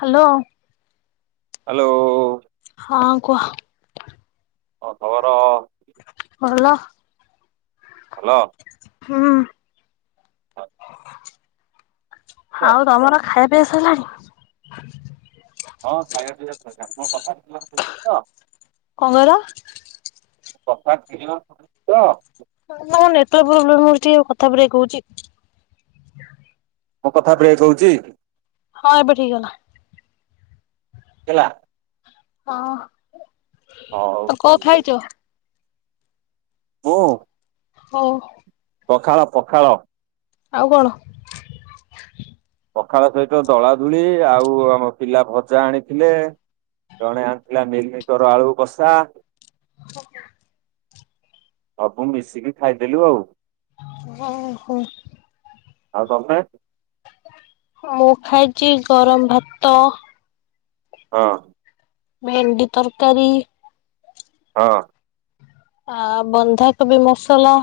Hello. Hello. ହଁ କୁହ। କଁ ଖବର। ଭଲ। ହଲ। ହୁଁ। [unintelligible] ତ? ଆଉ ତମର ଖାଇବା ପିଆ ସଇଲାଣି? ହଁ ଖାଇବା ପିଇବା ସରିଲାଣି [unintelligible] କଁ କହିଲ? କଥା କିଣ [unintelligible] ତ? ତମ ନେଟ୍ୱର୍କ ପ୍ରୋବ୍ଲେମ୍ ହଉଚି ଟିକେ କଥା ବ୍ରେକ୍ ହଉଚି। ମୋ କଥା ବ୍ରେକ୍ ହଉଚି? ହଁ ଏବେ ଠିକ୍ ହେଲା। ହେଲା? ହଉ ହଁ, କ ଠିକ୍ ଅଛି ଖାଇଚ? ମୁଁ? ହଉ। ପଖାଳ ପଖାଳ। ଆଉ କଣ? ପଖାଳ ସହିତ ଦଳା ଦୁଳି ଆଉ ଆମ ପିଲା ଭଜା ଆଣିଥିଲେ। ଜଣେ ଆଣିଥିଲା ମିଲ୍ ମିରମିକର ଆଳୁ କଷା ସବୁ ମିଶିକି ଖାଇଦେଲୁ ଆଉ। ହୁଁ ହୁଁ। ଆଉ ତମେ? ମୁଁ ଖାଇଚି ଗରମ ଭାତ ହଁ। ଭେଣ୍ଡି ତରକାରୀ ହଁ। ଆ ବନ୍ଧାକୋବି ମସଲା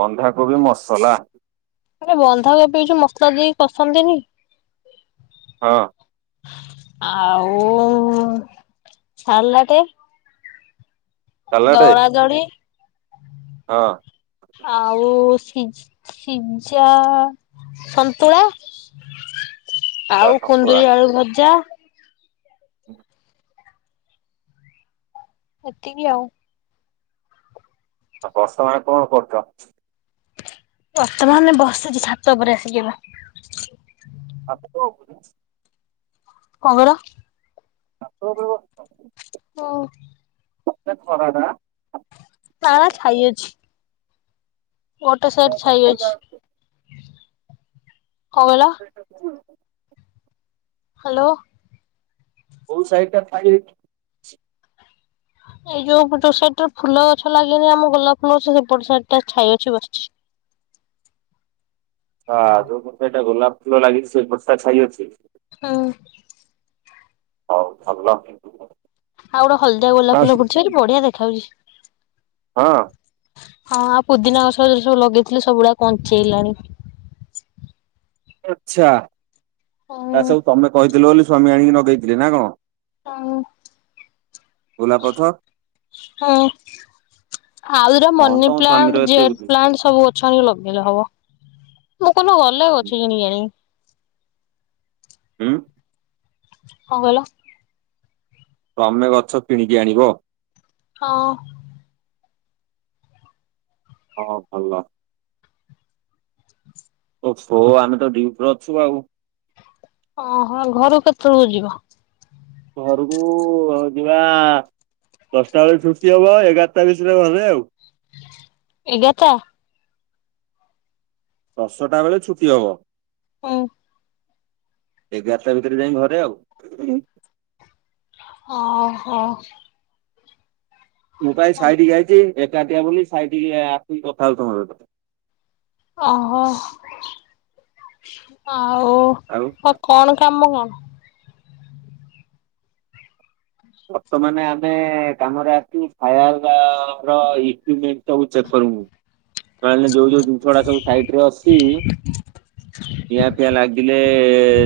ବନ୍ଧାକୋବି ମସଲା? ଆବେ ବନ୍ଧାକୋବି ଏ ଯୋଉ ମସଲା ଦେଇକି କସନ୍ତିନି। ହଁ ଆଉ ସାଲାଟେ ସାଲାଡେ ଦଳା ଦଳି ହଁ। ଆଉ ସି ସିଝା ସନ୍ତୁଳା ତା ଆଉ କୁନ୍ଦୁରି ଆଳୁ ଭଜା। ହ ଏତିକି ଆଉ। ଆଉ ବର୍ଷା ପାଗରେ କଣ କରୁଛ? ବର୍ତ୍ତମାନ ବସିଛି ଛାତ ଉପରେ ଆସିକିି ବା। [unintelligible] କଣ କହିଲ? ଛାତ ଉପରେ ବସିଛ? ଓହ ଉପରେ ଖରାଟା। ନା ନା ଛାଇ ଅଛି। ଗୋଟେ ସାଇଟ ଛାଇ ଅଛି କଣ କହିଲ? [unintelligible] ହ୍ୟାଲୋ। କୋଉ ସାଇଟ୍ ଟା ଛାଇ ହେଇଛି? ଏଇ ଯୋଉ ପଟ ସାଇଟ୍ ରେ ଫୁଲ ଗଛ ଲାଗେନି ଆମ ଗୋଲାପ ଫୁଲ ଗଛ ସେପଟ ସାଇଟ୍ ଟା ଛାଇ ଅଛି ବସିଛି। ହଁ ଯୋଉ ପଟ ଟା ଗୋଲାପ ଫୁଲ ଲାଗିଛି ସେଇ ପଟ ଟା ଛାଇଅଛି। ହଁ। ହଉ ଭଲ। ଆଉ ଗୋଟେ ହଳଦିଆ ଗୋଲାପ ଫୁଲ ଫୁଟିଛି ଭାରୀ ବଢିଆ ଦେଖା ଯାଉଛି। ହଁ। ହଁ ଆଉ ପୁଦିନା ଗଛ ଯୋଉ ସବୁ ଲଗେଇଥିଲି ସବୁ ଗୁଡା ବଞ୍ଚିଗଲାଣି। ଆଛା ତା ହୁଁ ସବୁ ତମେ କହିଥିଲ ବୋଲି ସ୍ୱାମୀ ଆଣିକି ନଗେଇଥିଲେ ନା କଣ? ହଁ। ଚଲାପଥ। ଆଉଗୁରା ମନି ପ୍ଲାଣ୍ଟ୍ ଏତେ ଜେଡ୍ ବୁଦ୍ଧି। ପ୍ଲାଣ୍ଟ୍ ସବୁ ଅଛି। ଖାଲି ଲଗେଇଲେ ହବ ମୁଁ କୋଉ ଦିନ ଗଲେ ଗଛ ଚୋରି କରିକି ଆଣିବି। ଉଁ। କଁ କହିଲ? ତମେ ଗଛ କିଣିକି ଆଣିବ? ହଁ। ହଁ ଭଲ। ଓ ଫୋ ଆମେ ତ ଡିଉଟିରେ ଅଛୁ ଆଉ। ଓହୋ ଘରୁକୁ କେତେବେଳକୁ ଯିବ? ଘରକୁ ଯିବା ଦଶଟା ବେଳେ ଛୁଟି ହବ ଏଗାରଟା ଭିତରେ ଘରେ ଆଉ। ଏଗାର ଟା। ଦଶଟା ବେଳେ ଛୁଟି ହବ। ହଉ। ଏଗାରଟା ଭିତରେ ଯାଇ ଘରେ ଆଉ। ଓହୋ। ମୁଁ ପା ଏଇ ସାଇଟିକି ଆଇଛି ଏକାଟିଆ ବୋଲି ସାଇଟିକି ଆସିକି କଥା ହଉଛି ତମ ସହିତ। ଓହୋ ଆଉ। ଆଉ। ହଁ କଣ କାମ କଣ? ବର୍ତ୍ତମାନ ଆମେ କାମରେ ଆସିଚୁ ଫାୟାର ର ଇକୁଉମେଣ୍ଟ ସବୁ ଚେକ୍ କରିବୁ। ମାନେ ଯୋଉ ଯୋଉ ଜିନିଷ ଗୁଡା ସବୁ ସାଇଟ ରେ ଅଛି। ନିଆଁ ଫିଆଁ ଲାଗିଲେ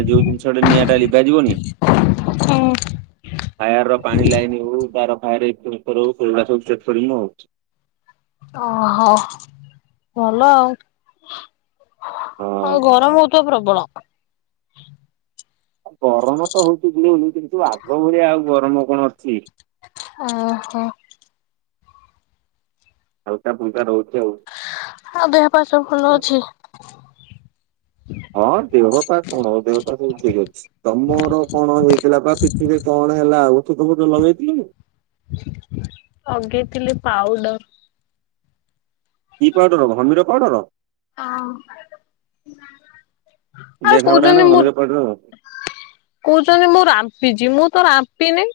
ଯୋଉ ଜିନିଷଟେ ନିଆଁ ଟା ଲିଭାଯିବନି। ହୁଁ। ଫାୟାର ର ପାଣି ଲାଇନ ହଉ ତାର ଫାୟାର ସେନ୍ସର ହଉ ସେଗୁଡା ସବୁ ଚେକ କରିବୁ ଆଉ। ଓହୋ ଭଲ ଆଉ। ଆଉ ହଁ ଗରମ ହଉଥିବ ପ୍ରବଳ। ଗରମ ତ ହଉଛି ଗୁଳୁଗୁଳି କିନ୍ତୁ ଆଗ ଭଳିଆ ଆଉ ଗରମ କଣ ଅଛି? ଓହୋ। ହାଲକା ଫୁଲକା ରହୁଛି। ଆଉ ଦେହ ପା ସବୁ ଭଲ ଅଛି। ହଁ ଦେହ ପା କଣ ଦେହ ପା ସବୁ ଠିକ୍ ଅଛି। ତମର କଣ ହେଇଥିଲା ପା ପିଠିରେ କଣ ହେଲା ଆଉ ଓଷଧ ଫୁଷଧ ଲଗେଇଥିଲ କି। ଲଗେଇଥିଲା ପାଉଡର। କି ପାଉଡର ଘମୀର ପାଉଡର। ହଁ ଆଉ ଦେଖାବରା ନା କହୁଛନ୍ତି ମୁଁ ଘମିର ପାଉଡର। କହୁଛନ୍ତି ମୁଁ ରାମ୍ପିଛି ମୁଁ ତ ରାମ୍ପିନି।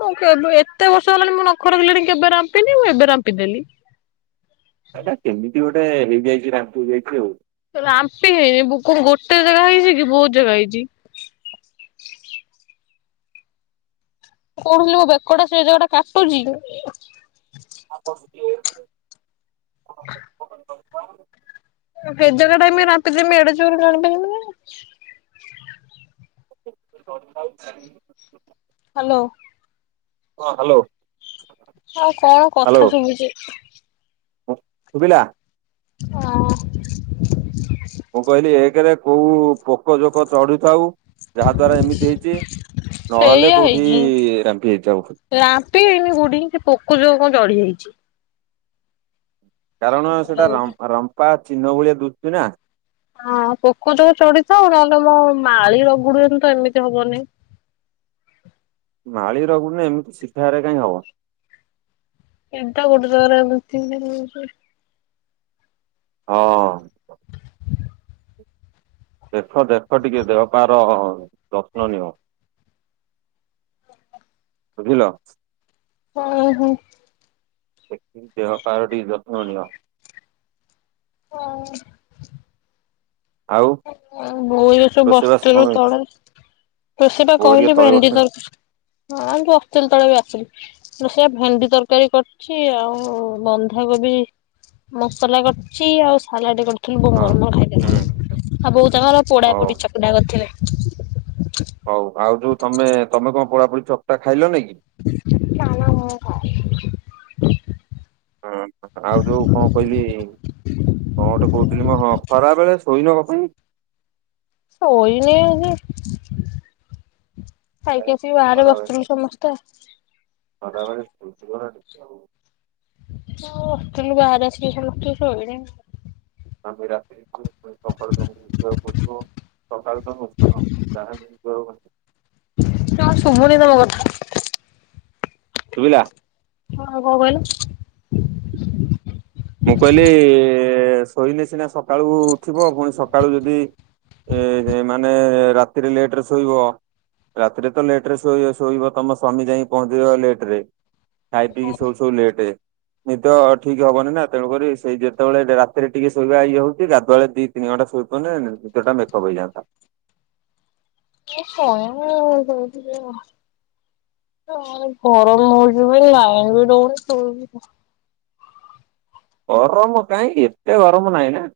ହଉ କେବେ ଏତେ ବର୍ଷ ହେଲାଣି ମୁଁ ନଖ ରଖିଲିଣୀ କେବେ ରାମ୍ପିନି ମୁଁ ଏବେ ରାମ୍ପିଦେଲି। ଏଟା କେମିତି ଗୋଟେ ହେଇଯାଇଛି ରାମ୍ଫି ହେଇଛି ଆଉ। ରାମ୍ଫି ହେଉନି କଣ ଗୋଟେ ଜାଗା ହେଇଛି କି ବହୁତ ଜାଗା ହେଇଛି। କଣ ହେଲେ ମୋ ବେକଟା ସେ ଜାଗାଟା କାଟୁଛି। [inaudible] ହେ ଜାଗାଟା ଏମିତି ରାମ୍ଫି ଦେବି ଏଡେ ଜୋରରେ ଜାଣି ପାରିବିନି ମୁଁ। [inaudible] ହ୍ୟାଲୋ। ହଁ ହ୍ୟାଲୋ। ହଁ କଣ ହ୍ୟାଲୋ। କଥା ଶୁଭୁଛି? ଶୁଭିଲା। ହଁ ମୁଁ କହିଲି, ଏକ ରେ କୋଉ ପୋକ ଜୋକ ଚଢୁଥାଉ। ଯାହା ଦ୍ଵାରା ଏମିତି ହେଇଛି ନହେଲେ ସେଇଆ କୋଉଠି ହେଇଛି। ରାମ୍ପି ହେଇଥାଉ। ରାମ୍ପି ହେଇନି କୋଉଠି ପୋକ ସେ ଜୋକ କଣ ଚଢିଯାଇଛି। କାରଣ ସେଟା ରମ୍ଫା -ରମ୍ପା ଚିହ୍ନ ଭଳିଆ ଦୁସୁଚି ନା। ହଁ, ପୋକ ଜୋକ ଚଢିଥିବ। ନହେଲେ ମୋ ମାଳି ରଗୁଡ଼ିଲେ ବି ଏମିତି ହବନି। ମାଳି ରୋଗୁଡିନେ ଏମିତି ଶିଧାରେ କାହିଁ ହବ। [unintelligible] ହଁ। ଦେଖ ଦେଖ ଟିକେ ଦେହପାର ଯତ୍ନ ନିଅ। ବୁଝିଲ। ଓହୋ। [unintelligible] ଦେହ ପାଅର ଟିକେ ଯତ୍ନ ନିଅ। ହୁଁ। ଆଉ [unintelligible] ରୋଷେଇବାସ କଣ ବସିଥିଲୁ ହେଇଛି? ତଳେ। ରୋଷେଇ ବା ବୋଉ ହେରିକା କହିଲି ତଳେ ଭେଣ୍ଡି [unintelligible] ବସିଛନ୍ତି ଆସିଲି। ସେଆ ଭେଣ୍ଡି ତରକାରୀ କରିଛି ଆଉ ବନ୍ଧାକୋବି ମସଲା କରଚି ଆଉ ସାଲାଡ କରିଥିଲୁ। ହଁ ବୋଉଙ୍କର ମୋର ହୁଁ ଖାଇଦେଲୁ। ବୋଉ ତାଙ୍କର ପୋଡ଼ା ହଉ। ପୋଡ଼ି ଚକଟା କରିଥିଲେ। ହଉ ଆଉ ଯୋଉ ତମେ ତମେ କଣ ପୋଡ଼ାପୋଡିି଼ ଚକଟା ଖାଇଲନି କି? [inaudible] ହଁ, ଆଉ ଯୋଉ କଣ କହିଲି? କଣ ଗୋଟେ କହୁଥିଲି ମଁ ହଁ ଖରା ବେଳେ ଶୋଇନ କଣ ପାଇଁ? ଶୋଇନି ହିନ୍ଦୀ। ଏ ଖାଇକି ଆସିକି ବାହାରେ ଖରାବେଳେ ବସିଥିଲୁ ସମସ୍ତେ। [unintelligible] [unintelligible] ଆମେ ରାତିରେ [unintelligible] ସକାଳୁ ତ ବସନ [unintelligible] ଯଥା ଶୁବୁନି ତମ କଥା। ଶୁଭିଲା? [unintelligible] କଣ କହିଲୁ? ମୁଁ କହିଲି ଶୋଇଲେ ସିନା ସକାଳୁ ଉଠିବ ପୁଣି ସକାଳୁ ଯଦି ଏ ମାନେ ରାତିରେ ଲେଟରେ ଶୋଇବ। ରାତିରେ ତ ଲେଟ ରେ ଶୋଇ ଶୋଇବ ତମ ସ୍ୱାମୀ ଯାଇଁ ପହଞ୍ଚିଯିବ ଲେଟ ରେ। ଖାଇ ପିଇକି ଶୋଉ ଶୋଉ ଲେଟ୍ ନିଦ ଠିକ ହବନି ନା ତେଣୁକରି ସେଇ ଯେତେବେଳେ ରାତିରେ ଟିକେ ଶୋଇବା ଇଏ ହଉଛି ଗାଧୁଆ ବେଳେ ଦି ତିନି ଘଣ୍ଟାଶୋଇ ପଡି଼ଲେ ନିଦଟା ମେକଅ୍ ହେଇଯାନ୍ତା। ମୁଁ ଶୋଏନି [unintelligible] ଗରମ ହଉଛି ବି ଲାଇନ୍ ବି ରହୁନି ଶୋଇବି କଣ? ଗରମ କାଇଁକି ଏତେ ଗରମ ନାହିଁ ନା।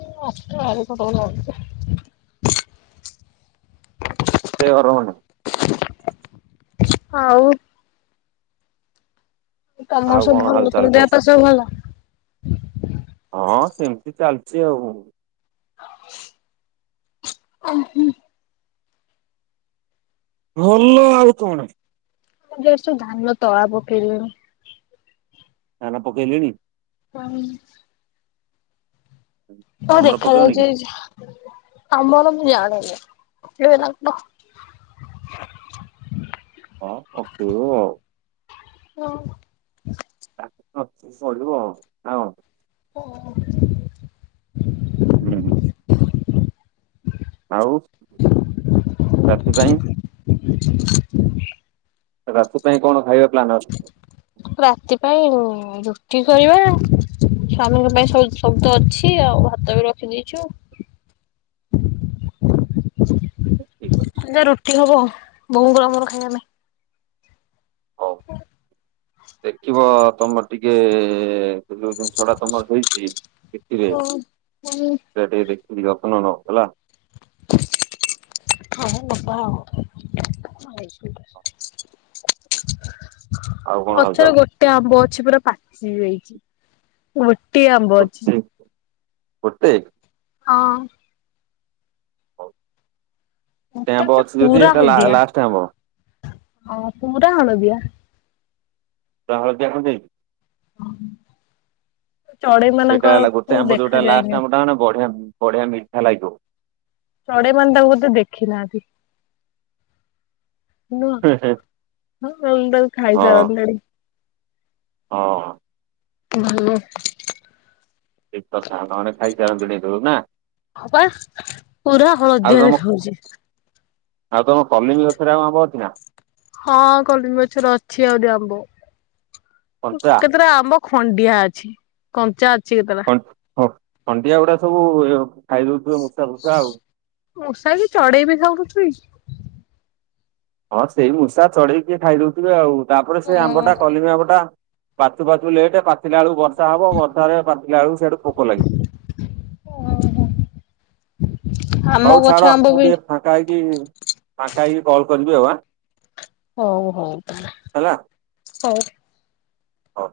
ମୁଁ ଆସେ ବାରିପଟରୁ ଜାଇକି? ସେ ଗରମ [unintelligible] ଆଉ। ତମର ଆଉ ସବୁ କଣ ଭଲ ହାଲଚାଲ ତମ ଦେହ କୁହ ପା ସବୁ ଭଲ? ହଁ ସେମିତି ଚାଲିଚି ଆଉ। [inaudible] ଭଲ ଆଉ କଣ? ଯଉ ସବୁ ଧାନ ତଳା ପକେଇଲେଣି। ଧାନ ପକେଇଲେଣି? ପାଣି କଣ ତମର ପକେଇବନି କି? ଦେଖାଯାଉଛି। ଆମର ମୁଁ ଯାଣିନି କିଏ ଦବ। ହଁ ପକେଇବ ଆଉ। [inaudible] [unintelligible] [inaudible] [unintelligible] ଆଉ, ରାତିପାଇଁ [inaudible] ରାତି ପାଇଁ କଣ ଖାଇବା ପ୍ଲାନ ଅଛି? ରାତି ପାଇଁ ରୁଟି କରିବା ସ୍ଵାମୀଙ୍କ ପାଇଁ ସବୁତ ଅଛି ଆଉ ଭାତ ବି ରଖିଦେଇଛୁ। [unintelligible] ଖାଲି ଯାହା ରୁଟି ହବ ବୋଉଙ୍ଗର ମୋର ଖାଇବାପାଇଁ। ହଉ [unintelligible] ଦେଖିବ ତମର ଟିକେ ଯୋଉ ଜିନିଷ ଟା ତମର ହେଇଚି ହଉ, ହୁଁ। ସେ ଟିକେ ଦେଖିକି ଯତ୍ନ ନବ ହେଲା। ହଉ ନବା ଆଉ ଆଉ କଣ ଗଛରେ ହାଲଚାଲ ଗୋଟେ ଆମ୍ବ ଅଛି ପୁରା ପାଚି ଯାଇଛି। ଗୋଟିିଏ ଆମ୍ବ ଅଛି। ଗୋଟେ ଗୋଟେ? ହଁ। ହଉ, ଗୋଟେ ଆମ୍ବ ଅଛି ଯଦି ଏଟା ଲା-ଲାଷ୍ଟ୍ ଆମ୍ବ। ହଁ ପୁରା ହଳଦିଆ। ପୁରା ହଳଦିଆ ପଡିଯାଇଛି। ଚଢେଇ ସେଇଟା ହେଲା ମାନଙ୍କକୁ ଗୋଟେ ଆମ୍ବ ଦେଖା ଯୋଉଟା ଯାଏନି। ଲାଷ୍ଟ୍ ଆମ୍ବଟା ମାନେ ବଢିଆ ମିଠା ଲାଗିବ। ଚଢେଇ ମାନେ ତାଙ୍କୁ ବୋଧେ ଦେଖି ନାହାନ୍ତି। ନୁହଁ [unintelligible] ହଁ ସାରନ୍ତେଣି। ହଁ -ଅଁ। ଭଲ। ଦିପକ୍ ସାଙ୍ଗାନେ ଖାଇ ସାରନ୍ତେଣି ଏତଳୁ ନା ହଁ ପା ପୁରା ଆଉ ହଳଦିଆ ତମ ଦେଖା ଖାଉଛି। ଆଉ ତମ କଲିମି ଗଛରେ ଆଉ ଆମ୍ବ ଅଛି ନା? ହଁ କଲିମି ଗଛରେ ଅଛି ଆହୁରି ଆମ୍ବ, କଞ୍ଚା କେତେଟା ଆମ୍ବ ଖଣ୍ଡିଆ ଅଛି, କଞ୍ଚା ଅଛି କେତେ ହଁ ଖଣ୍ଡିଆ ଗୁଡା ସବୁ ଖାଇଦଉଥିବେ ମୂଷା ଫୁଷା ଆଉ ମୂଷା କି ଚଢେଇ ବି ଖାଉନଥିବେ କି ହଁ ସେଇ ମୂଷା ଚଢେଇକି ଖାଇଦଉଥିବେ ଆଉ ତାପରେ ସେଇ ଓହୋ ଆମ୍ବଟା କଲିମି ଆମ୍ବଟା ପାଚୁ ପାଚୁ ଲେଟ୍ ପାଚିଲା ବେଳକୁ ବର୍ଷା ହବ ବର୍ଷାରେ ବେଳକୁ ସେଆଡୁ ପୋକ ଲାଗିିଯିବେ। ଓହୋ ଆମ ହଉ ଛାଡ ଗଛ ଆମ୍ବ ମୁଁ ବି ଟିକେ ଫାଙ୍କା ହେଇକି, ଫାଙ୍କା ହେଇକି କଲ୍ କରିବି ଆଉ ଆ ହଉ ହଉ ତା, ହେଲା ହଉ ହଉ।